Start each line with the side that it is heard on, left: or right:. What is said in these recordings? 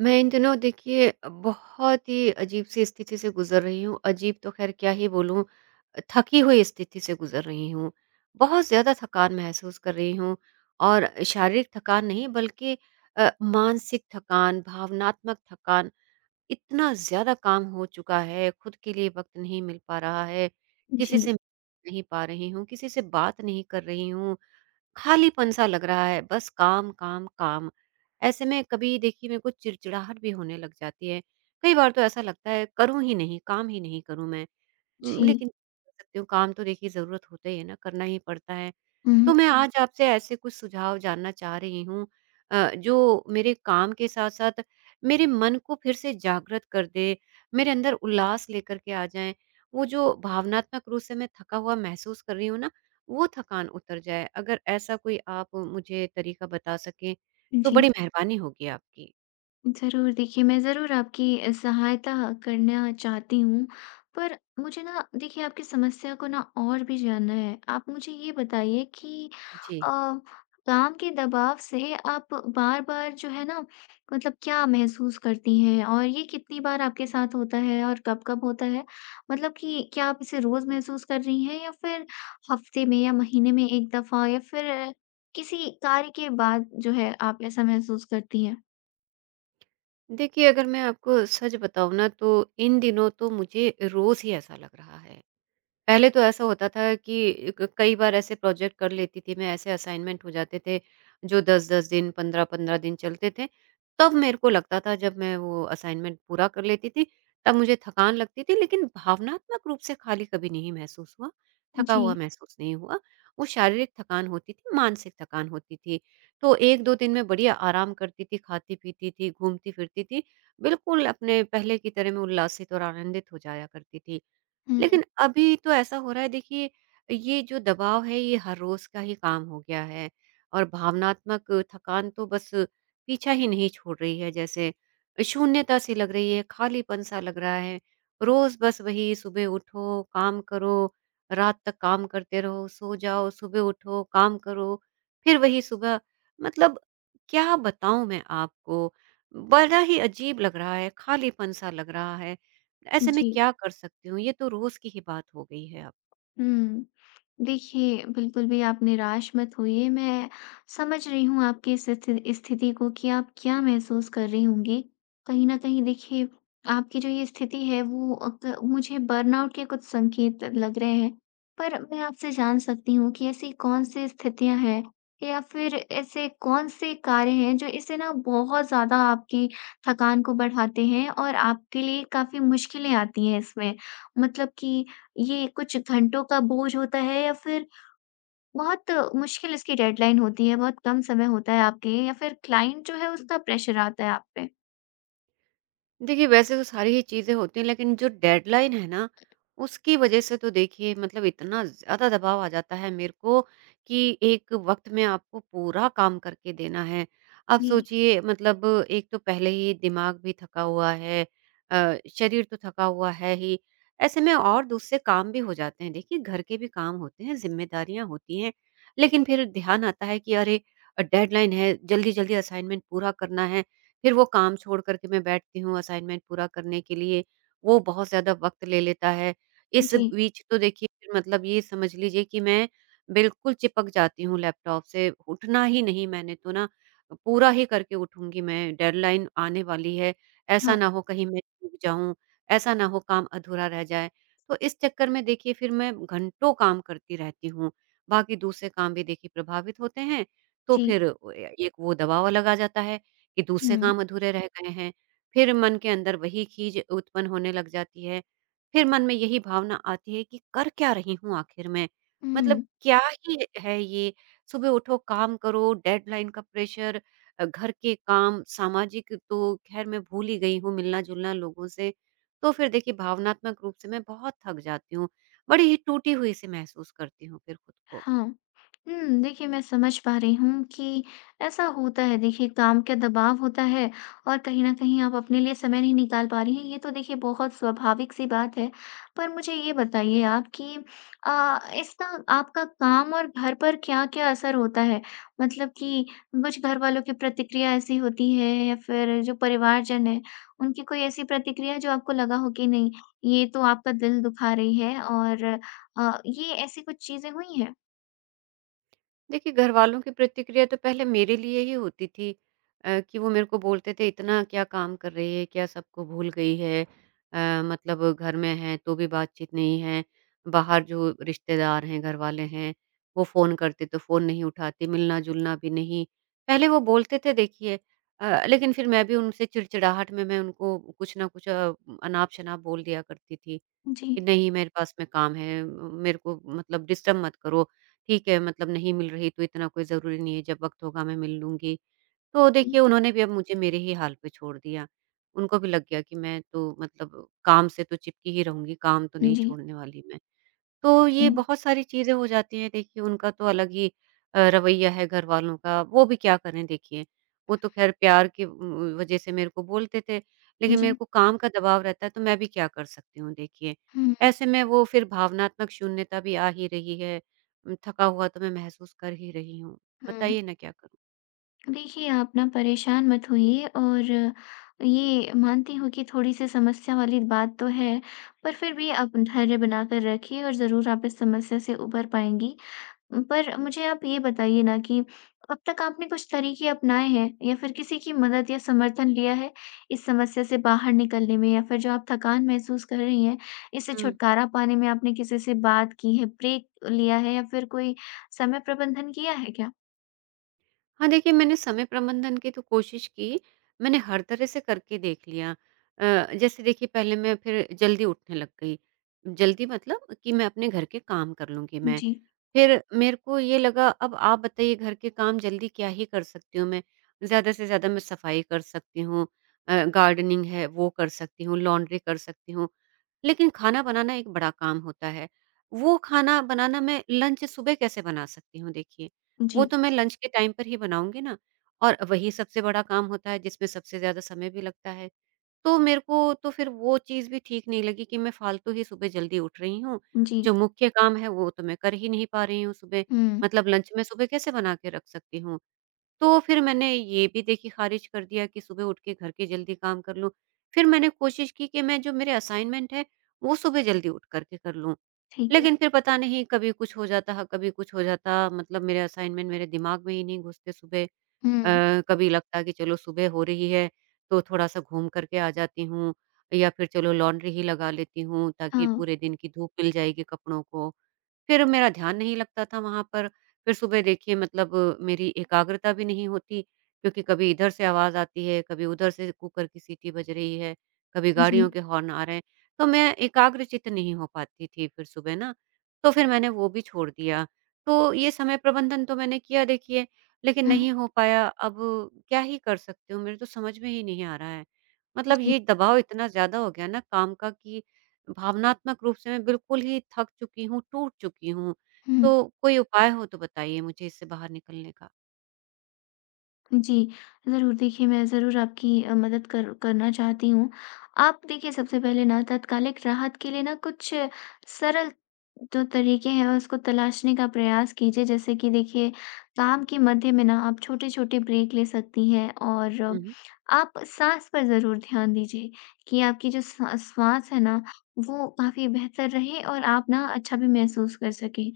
right: मैं इन दिनों देखिए बहुत ही अजीब-सी स्थिति से गुज़र रही हूँ। अजीब तो ख़ैर क्या ही बोलूँ, थकी हुई स्थिति से गुज़र रही हूँ। बहुत ज़्यादा थकान महसूस कर रही हूँ और शारीरिक थकान नहीं बल्कि मानसिक थकान, भावनात्मक थकान। इतना ज़्यादा काम हो चुका है, खुद के लिए वक़्त नहीं मिल पा रहा है, किसी से
left: जी,
right: मिल नहीं पा रही हूँ, किसी से बात नहीं कर रही हूँ। खालीपन-सा लग रहा है, बस काम, काम, काम। ऐसे में कभी देखिए मेरे को चिड़चिड़ाहट भी होने लग जाती है। कई बार तो ऐसा लगता है करूँ ही नहीं, काम ही नहीं करूँ मैं।
left: जी।
right: लेकिन कर सकती हूँ, काम तो देखिए ज़रूरत होता ही है ना, करना ही पड़ता है। तो
left: हुँ,
right: मैं हुँ। आज आपसे ऐसे कुछ सुझाव जानना चाह रही हूँ, जो मेरे काम के साथ-साथ मेरे मन को फिर से जागृत कर दे, मेरे अंदर उल्लास लेकर के आ जाएँ। वो जो भावनात्मक रूप से मैं थका हुआ महसूस कर रही हूँ ना, वो थकान उतर जाए। अगर ऐसा कोई आप मुझे तरीका बता सकें, तो
left: जी।
right: बड़ी मेहरबानी होगी आपकी।
left: ज़रूर देखिए, मैं ज़रूर आपकी सहायता करना चाहती हूँ। पर मुझे ना देखिए आपकी समस्या को ना और भी जानना है। आप मुझे ये बताइए कि अ,
right: जी।
left: काम के दबाव से आप बार-बार जो है ना मतलब क्या महसूस करती हैं? और ये कितनी बार आपके साथ होता है और कब-कब होता है? मतलब कि क्या आप इसे रोज़ महसूस कर रही हैं या फिर हफ्ते में या महीने में 1 दफ़ा या फिर किसी कार्य के बाद जो है आप ऐसा महसूस करती हैं?
right: देखिए, अगर मैं आपको सच बताऊँ ना, तो इन दिनों तो मुझे रोज़ ही ऐसा लग रहा है। पहले तो ऐसा होता था कि क कई बार ऐसे प्रोजेक्ट कर लेती थी मैं, ऐसे असाइनमेंट हो जाते थे, जो 10-10 दिन, 15-15 दिन चलते थे। तब मेरे को लगता था जब मैं वो असाइनमेंट पूरा कर लेती थी, तब मुझे थकान लगती थी, लेकिन भावनात्मक रूप से खाली कभी नहीं महसूस हुआ, थका
left: जी।
right: हुआ महसूस नहीं हुआ। वो शारीरिक थकान होती थी, मानसिक थकान होती थी। तो 1-2 दिन मैं बढ़िया आराम करती थी, खाती-पीती थी, घूमती-फिरती थी, बिल्कुल अपने पहले की तरह मैं उल्लासित और आनंदित हो जाया करती थी।
left: हुँ।
right: लेकिन अभी तो ऐसा हो रहा है देखिए, ये जो दबाव है ये हर रोज का ही काम हो गया है और भावनात्मक थकान तो बस पीछा ही नहीं छोड़ रही है। जैसे शून्यता सी लग रही है, खालीपन सा लग रहा है। रोज बस वही सुबह उठो काम करो, रात तक काम करते रहो, सो जाओ, सुबह उठो काम करो, फिर वही सुबह, मतलब क्या बताऊं मैं आपको। बड़ा ही अजीब लग रहा है, खालीपन सा लग रहा है। ऐसे में
left: जी।
right: क्या कर सकती हूँ? ये तो रोज़ की ही बात हो गई है अब।
left: हुँ। देखिए, बिल्कुल भी आप निराश मत होइए, मैं समझ रही हूँ आपकी इस स्थिति स्थिति को कि आप क्या महसूस कर रही होंगी। कहीं न कहीं देखिए, आपकी जो ये स्थिति है वो अ, क मुझे बर्नआउट के कुछ संकेत लग रहे हैं। पर मैं आपसे जान सकती हूँ कि ऐसी कौन-सी स्थितियाँ हैं या फिर ऐसे कौन-से कार्य हैं जो इसे ना बहुत ज़्यादा आपकी थकान को बढ़ाते हैं और आपके लिए काफ़ी मुश्किलें आती हैं इसमें? मतलब कि ये कुछ घंटों का बोझ होता है या फिर बहुत मुश्किल इसकी डेडलाइन होती है, बहुत कम समय होता है आपके या फिर क्लाइंट जो है उसका प्रेशर आता है आप पे?
right: देखिए, वैसे तो सारी ही चीज़ें होती हैं, लेकिन जो डेडलाइन है ना, उसकी वज़ह से तो देखिए मतलब इतना ज़्यादा दबाव आ जाता है मेरे को कि एक वक़्त में आपको पूरा काम करके देना है। आप
left: जी,
right: सोचिए मतलब, एक तो पहले ही दिमाग भी थका हुआ है, शरीर तो थका हुआ है ही, ऐसे में और दूसरे काम भी हो जाते हैं। देखिए, घर के भी काम होते हैं, ज़िम्मेदारियाँ होती हैं, लेकिन फिर ध्यान आता है कि अरे, डेडलाइन है, जल्दी-जल्दी असाइनमेंट पूरा करना है। फिर वो काम छोड़ कर के मैं बैठती हूँ असाइनमेंट पूरा करने के लिए, वो बहुत ज़्यादा वक़्त ले लेता है। इस
left: जी।
right: बीच तो देखिए फिर मतलब ये समझ लीजिए कि मैं बिल्कुल चिपक जाती हूँ लैपटॉप से, उठना ही नहीं मैंने तो ना, पूरा ही करके उठूँगी मैं, डेडलाइन आने वाली है, ऐसा
left: हाँ,
right: ना हो कहीं मैं चूक जाऊँ, ऐसा ना हो काम अधूरा रह जाए। तो इस चक्कर में देखिए फिर मैं घंटों काम करती रहती हूँ, बाकी दूसरे काम भी देखिए प्रभावित होते हैं, तो
left: जी।
right: फिर वो ए एक वो दबाव अलग आ जाता है कि
left: हुँ।
right: दूसरे काम अधूरे रह गए हैं, फिर मन के अंदर वही खीज उत्पन्न होने लग जाती है। फिर मन में यही भावना आती है कि कर क्या रही हूँ आखिर मैं? मतलब
left: हुँ।
right: क्या ही है ये? सुबह उठो, काम करो, डेडलाइन का प्रेशर, घर के काम, सामाजिक तो ख़ैर मैं भूल ही गई हूँ मिलना-जुलना लोगों से। तो फिर देखिए भावनात्मक रूप से मैं बहुत थक जाती हूँ, बड़ी ही टूटी हुई सी महसूस करती हूँ फिर खुद को।
left: हाँ। हुँ, देखिए मैं समझ पा रही हूँ कि ऐसा होता है देखिए, काम का दबाव होता है और कहीं न कहीं आप अपने लिए समय नहीं निकाल पा रही हैं, ये तो देखिए बहुत स्वाभाविक-सी बात है। पर मुझे ये बताइए आप कि इसका आपका काम और घर पर क्या-क्या असर होता है? मतलब कि कुछ घरवालों की प्रतिक्रिया ऐसी होती है या फिर जो परिवारजन हैं, उनकी कोई ऐसी प्रतिक्रिया जो आपको लगा हो कि नहीं, ये तो आपका दिल दुखा रही है और ये ऐसी कुछ चीज़ें हुई हैं?
right: देखिए, घर वालों की प्रतिक्रिया तो पहले मेरे लिए ही होती थी, कि वो मेरे को बोलते थे, "इतना क्या काम कर रही है? क्या सबको भूल गई है? मतलब घर में है, तो भी बातचीत नहीं है। बाहर जो रिश्तेदार हैं, घर वाले हैं, वो फ़ोन करते तो फ़ोन नहीं उठाते, मिलना-जुलना भी नहीं।" पहले वो बोलते थे देखिए, लेकिन फिर मैं भी उनसे चिड़चिड़ाहट में मैं उनको कुछ ना कुछ अनाप-शनाप बोल दिया करती थी कि,
left: जी।
right: "नहीं, मेरे पास में काम है, मेरे को मतलब डिस्टर्ब मत करो। ठीक है, मतलब नहीं मिल रही तो इतना कोई ज़रूरी नहीं है, जब वक़्त होगा मैं मिल लूँगी।" तो
left: हुँ।
right: देखिए उन्होंने भी अब मुझे मेरे ही हाल पे छोड़ दिया। उनको भी लग गया कि मैं तो मतलब काम से तो चिपकी ही रहूँगी, काम तो नहीं
left: जी।
right: छोड़ने वाली मैं। तो ये
left: हुँ।
right: बहुत सारी चीज़ें हो जाती हैं देखिए, उनका तो अलग ही रवैया है घर वालों का, वो भी क्या करें देखिए। वो तो ख़ैर प्यार की वज़ह से मेरे को बोलते थे, लेकिन मेरे
left: जी।
right: को काम का दबाव रहता है तो मैं भी क्या कर सकती हूँ देखिए।
left: हुँ,
right: ऐसे में वो फिर भावनात्मक शून्यता भी आ ही रही है, थका हुआ तो मैं महसूस कर ही रही हूँ।
left: हुँ।
right: बताइए ना क्या करूँ?
left: देखिए, आप ना परेशान मत होइए और ये मानती हूँ कि थोड़ी-सी समस्या वाली बात तो है, पर फिर भी आप धैर्य बनाकर रखिए और ज़रूर आप इस समस्या से उभर पाएँगी। पर मुझे आप ये बताइए ना कि अब तक आपने कुछ तरीके अपनाए हैं या फिर किसी की मदद या समर्थन लिया है, इस समस्या से बाहर निकलने में या फिर जो आप थकान महसूस कर रही हैं, इससे छुटकारा पाने में आपने किसी से बात की है, ब्रेक लिया है या फिर कोई समय प्रबंधन किया है क्या?
right: हाँ, देखिए मैंने समय प्रबंधन की तो कोशिश की, मैंने हर तरह से करके देख लिया। जैसे देखिए पहले मैं फिर जल्दी उठने लग गई, जल्दी मतलब कि मैं अपने घर के काम कर लूँगी मैं।
left: जी,
right: फिर मेरे को ये लगा, अब आप बताइए घर के काम जल्दी क्या ही कर सकती हूँ मैं? ज़्यादा से ज़्यादा मैं सफाई कर सकती हूँ, गार्डनिंग है वो कर सकती हूँ, लॉन्ड्री कर सकती हूँ। लेकिन खाना बनाना एक बड़ा काम होता है। वो खाना बनाना मैं लंच सुबह कैसे बना सकती हूँ देखिए? वो
left: जी,
right: तो मैं लंच के टाइम पर ही बनाऊँगी ना, और वही सबसे बड़ा काम होता है जिसमें सबसे ज़्यादा समय भी लगता है। तो मेरे को तो फिर वो चीज़ भी ठीक नहीं लगी कि मैं फ़ालतू ही सुबह जल्दी उठ रही हूँ।
left: जी।
right: जो मुख्य काम है वो तो मैं कर ही नहीं पा रही हूँ सुबह।
left: हुँ,
right: मतलब लंच मैं सुबह कैसे बना के रख सकती हूँ? तो फिर मैंने ये भी देखिए ख़ारिज कर दिया कि सुबह उठ के घर के जल्दी काम कर लूँ। फिर मैंने कोशिश की कि मैं जो मेरे असाइनमेंट है, वो सुबह जल्दी उठ कर के कर लूँ।
left: ठीक है।
right: लेकिन फिर पता नहीं कभी कुछ हो जाता, है, कभी कुछ हो जाता, मतलब मेरे असाइनमेंट मेरे दिमाग में ही नहीं घुसते सुबह।
left: हुँ,
right: कभी लगता कि चलो सुबह हो रही है, तो थोड़ा-सा घूम कर के आ जाती हूँ या फिर चलो लॉन्ड्री ही लगा लेती हूँ ताकि
left: हाँ,
right: पूरे दिन की धूप मिल जाएगी कपड़ों को। फिर मेरा ध्यान नहीं लगता था वहाँ पर। फिर सुबह देखिए मतलब मेरी एकाग्रता भी नहीं होती, क्योंकि कभी इधर से आवाज़ आती है, कभी उधर से कुकर की सीटी बज रही है, कभी
left: जी।
right: गाड़ियों के हॉर्न आ रहे हैं, तो मैं एकाग्रचित्त नहीं हो पाती थी फिर सुबह ना। तो फिर मैंने वो भी छोड़ दिया। तो ये समय प्रबंधन तो मैंने किया देखिए, लेकिन
left: हुँ,
right: नहीं हो पाया। अब क्या ही कर सकती हूँ, मेरे तो समझ में ही नहीं आ रहा है। मतलब
left: जी,
right: ये दबाव इतना ज़्यादा हो गया ना काम का कि भावनात्मक रूप से मैं बिल्कुल ही थक चुकी हूँ, टूट चुकी हूँ।
left: हुँ।
right: तो कोई उपाय हो तो बताइए मुझे इससे बाहर निकलने का?
left: जी, ज़रूर देखिए, मैं ज़रूर आपकी मदद कर करना चाहती हूँ। आप देखिए सबसे पहले ना तात्कालिक राहत के लिए ना कुछ सरल जो तरीके हैं उसको तलाशने का प्रयास कीजिए। जैसे कि देखिए काम के मध्य में ना आप छोटे-छोटे ब्रेक ले सकती हैं और
right: हुँ, हुँ।
left: आप साँस पर ज़रूर ध्यान दीजिए कि आपकी जो सा श्वास है ना वो काफ़ी बेहतर रहे और आप ना अच्छा भी महसूस कर सकें।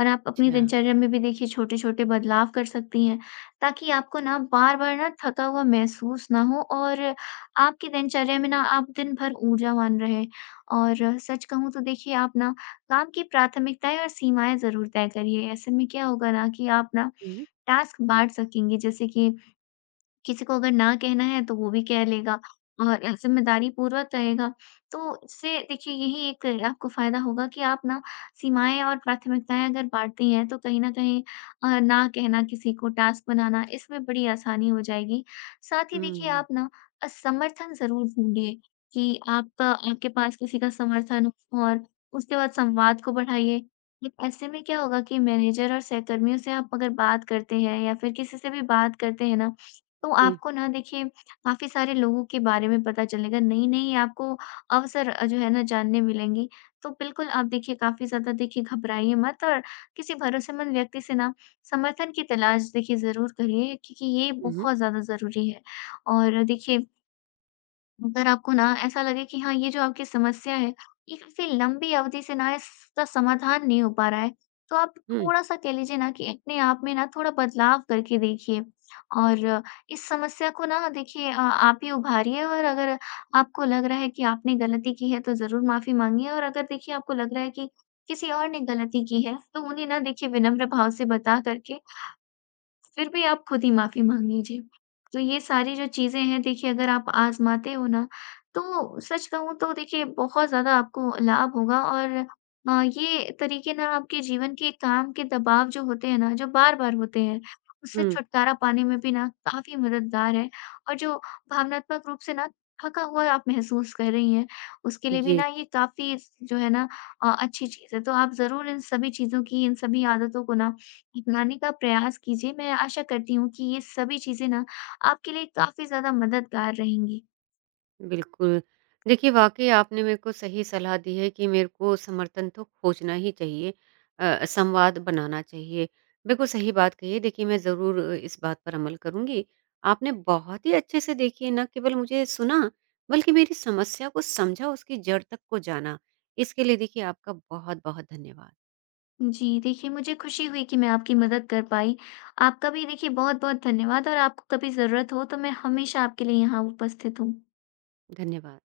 left: और आप अपनी
right: अच्छा।
left: दिनचर्या में भी देखिए छोटे-छोटे बदलाव कर सकती हैं, ताकि आपको ना बार-बार ना थका हुआ महसूस ना हो और आपकी दिनचर्या में ना आप दिन भर ऊर्जावान रहें। और सच कहूँ तो देखिए, आप ना काम की प्राथमिकताएँ और सीमाएँ ज़रूर तय करिए। ऐसे में क्या होगा ना कि आप ना
right: हुँ, हुँ।
left: टास्क बाँट सकेंगे, जैसे कि किसी को अगर ना कहना है तो वो भी कह लेगा और ज़िम्मेदारी पूर्वक रहेगा। तो इससे देखिए यही एक आपको फ़ायदा होगा कि आप ना सीमाएँ और प्राथमिकताएँ अगर बाँटती हैं तो कहीं न कहीं ना कहना किसी को, टास्क बनाना, इसमें बड़ी आसानी हो जाएगी। साथ ही देखिए
right: हुँ,
left: आप ना समर्थन ज़रूर ढूँढिए कि आपका आपके पास किसी का समर्थन हो और उसके बाद संवाद को बढ़ाइए। एक ऐसे में क्या होगा कि मैनेजर और सहकर्मियों से आप अगर बात करते हैं या फिर किसी से भी बात करते हैं ना, तो
right: जी।
left: आपको ना देखिए काफ़ी सारे लोगों के बारे में पता चलेगा, नई-नई आपको अवसर जो है ना जानने मिलेंगे। तो बिल्कुल आप देखिए काफ़ी ज़्यादा देखिए घबराइए मत और किसी भरोसेमंद व्यक्ति से ना समर्थन की तलाश देखिए ज़रूर करिए, क्योंकि ये
right: हुँ, हुँ,
left: बहुत ज़्यादा ज़रूरी है। और देखिए अगर आपको ना ऐसा लगे कि हाँ, ये जो आपकी समस्या है ये काफी लंबी अवधि से ना इसका समाधान नहीं हो पा रहा है, तो आप
right: हुँ,
left: थोड़ा सा कह लीजिए ना कि अपने आप में ना थोड़ा बदलाव करके देखिए और इस समस्या को ना देखिए आप ही उभारिए। और अगर आपको लग रहा है कि आपने गलती की है तो जरूर माफी मांगिए, और अगर देखिए आपको लग रहा है कि किसी और ने गलती की है तो उन्हें ना देखिए विनम्र भाव से बता करके फिर भी आप खुद ही माफ़ी माँग लीजिए। तो ये सारी जो चीज़ें हैं देखिए, अगर आप आज़माते हो ना, तो सच कहूँ तो देखिए बहुत ज़्यादा आपको लाभ होगा और ये तरीके ना आपके जीवन के काम के दबाव जो होते हैं ना, जो बार-बार होते हैं, उससे छुटकारा पाने में भी ना काफ़ी मददगार है। और जो भावनात्मक रूप से ना थका हुआ आप महसूस कर रही हैं, उसके
right: हुँ,
left: लिए भी
right: जी।
left: ना ये काफ़ी स जो है ना अच्छी चीज़ है। तो आप ज़रूर इन सभी चीज़ों की, इन सभी आदतों को ना अपनाने का प्रयास कीजिए। मैं आशा करती हूँ कि ये सभी चीज़ें ना आपके लिए काफ़ी ज़्यादा मददगार रहेंगी।
right: बिल्कुल। देखिए, वाक़ई आपने मेरे को सही सलाह दी है कि मेरे को समर्थन तो खोजना ही चाहिए, संवाद बनाना चाहिए। बिल्कुल सही बात कही है। देखिए, मैं ज़रूर इस बात पर अमल करूँगी। आपने बहुत ही अच्छे से देखिए ना केवल मुझे सुना, बल्कि मेरी समस्या को समझा, उसकी जड़ तक को जाना। इसके लिए देखिए आपका बहुत-बहुत धन्यवाद।
left: जी, देखिए मुझे खुशी हुई कि मैं आपकी मदद कर पाई। आपका भी देखिए बहुत-बहुत धन्यवाद, और आपको कभी ज़रूरत हो तो मैं हमेशा आपके लिए यहाँ उपस्थित हूँ।
right: धन्यवाद।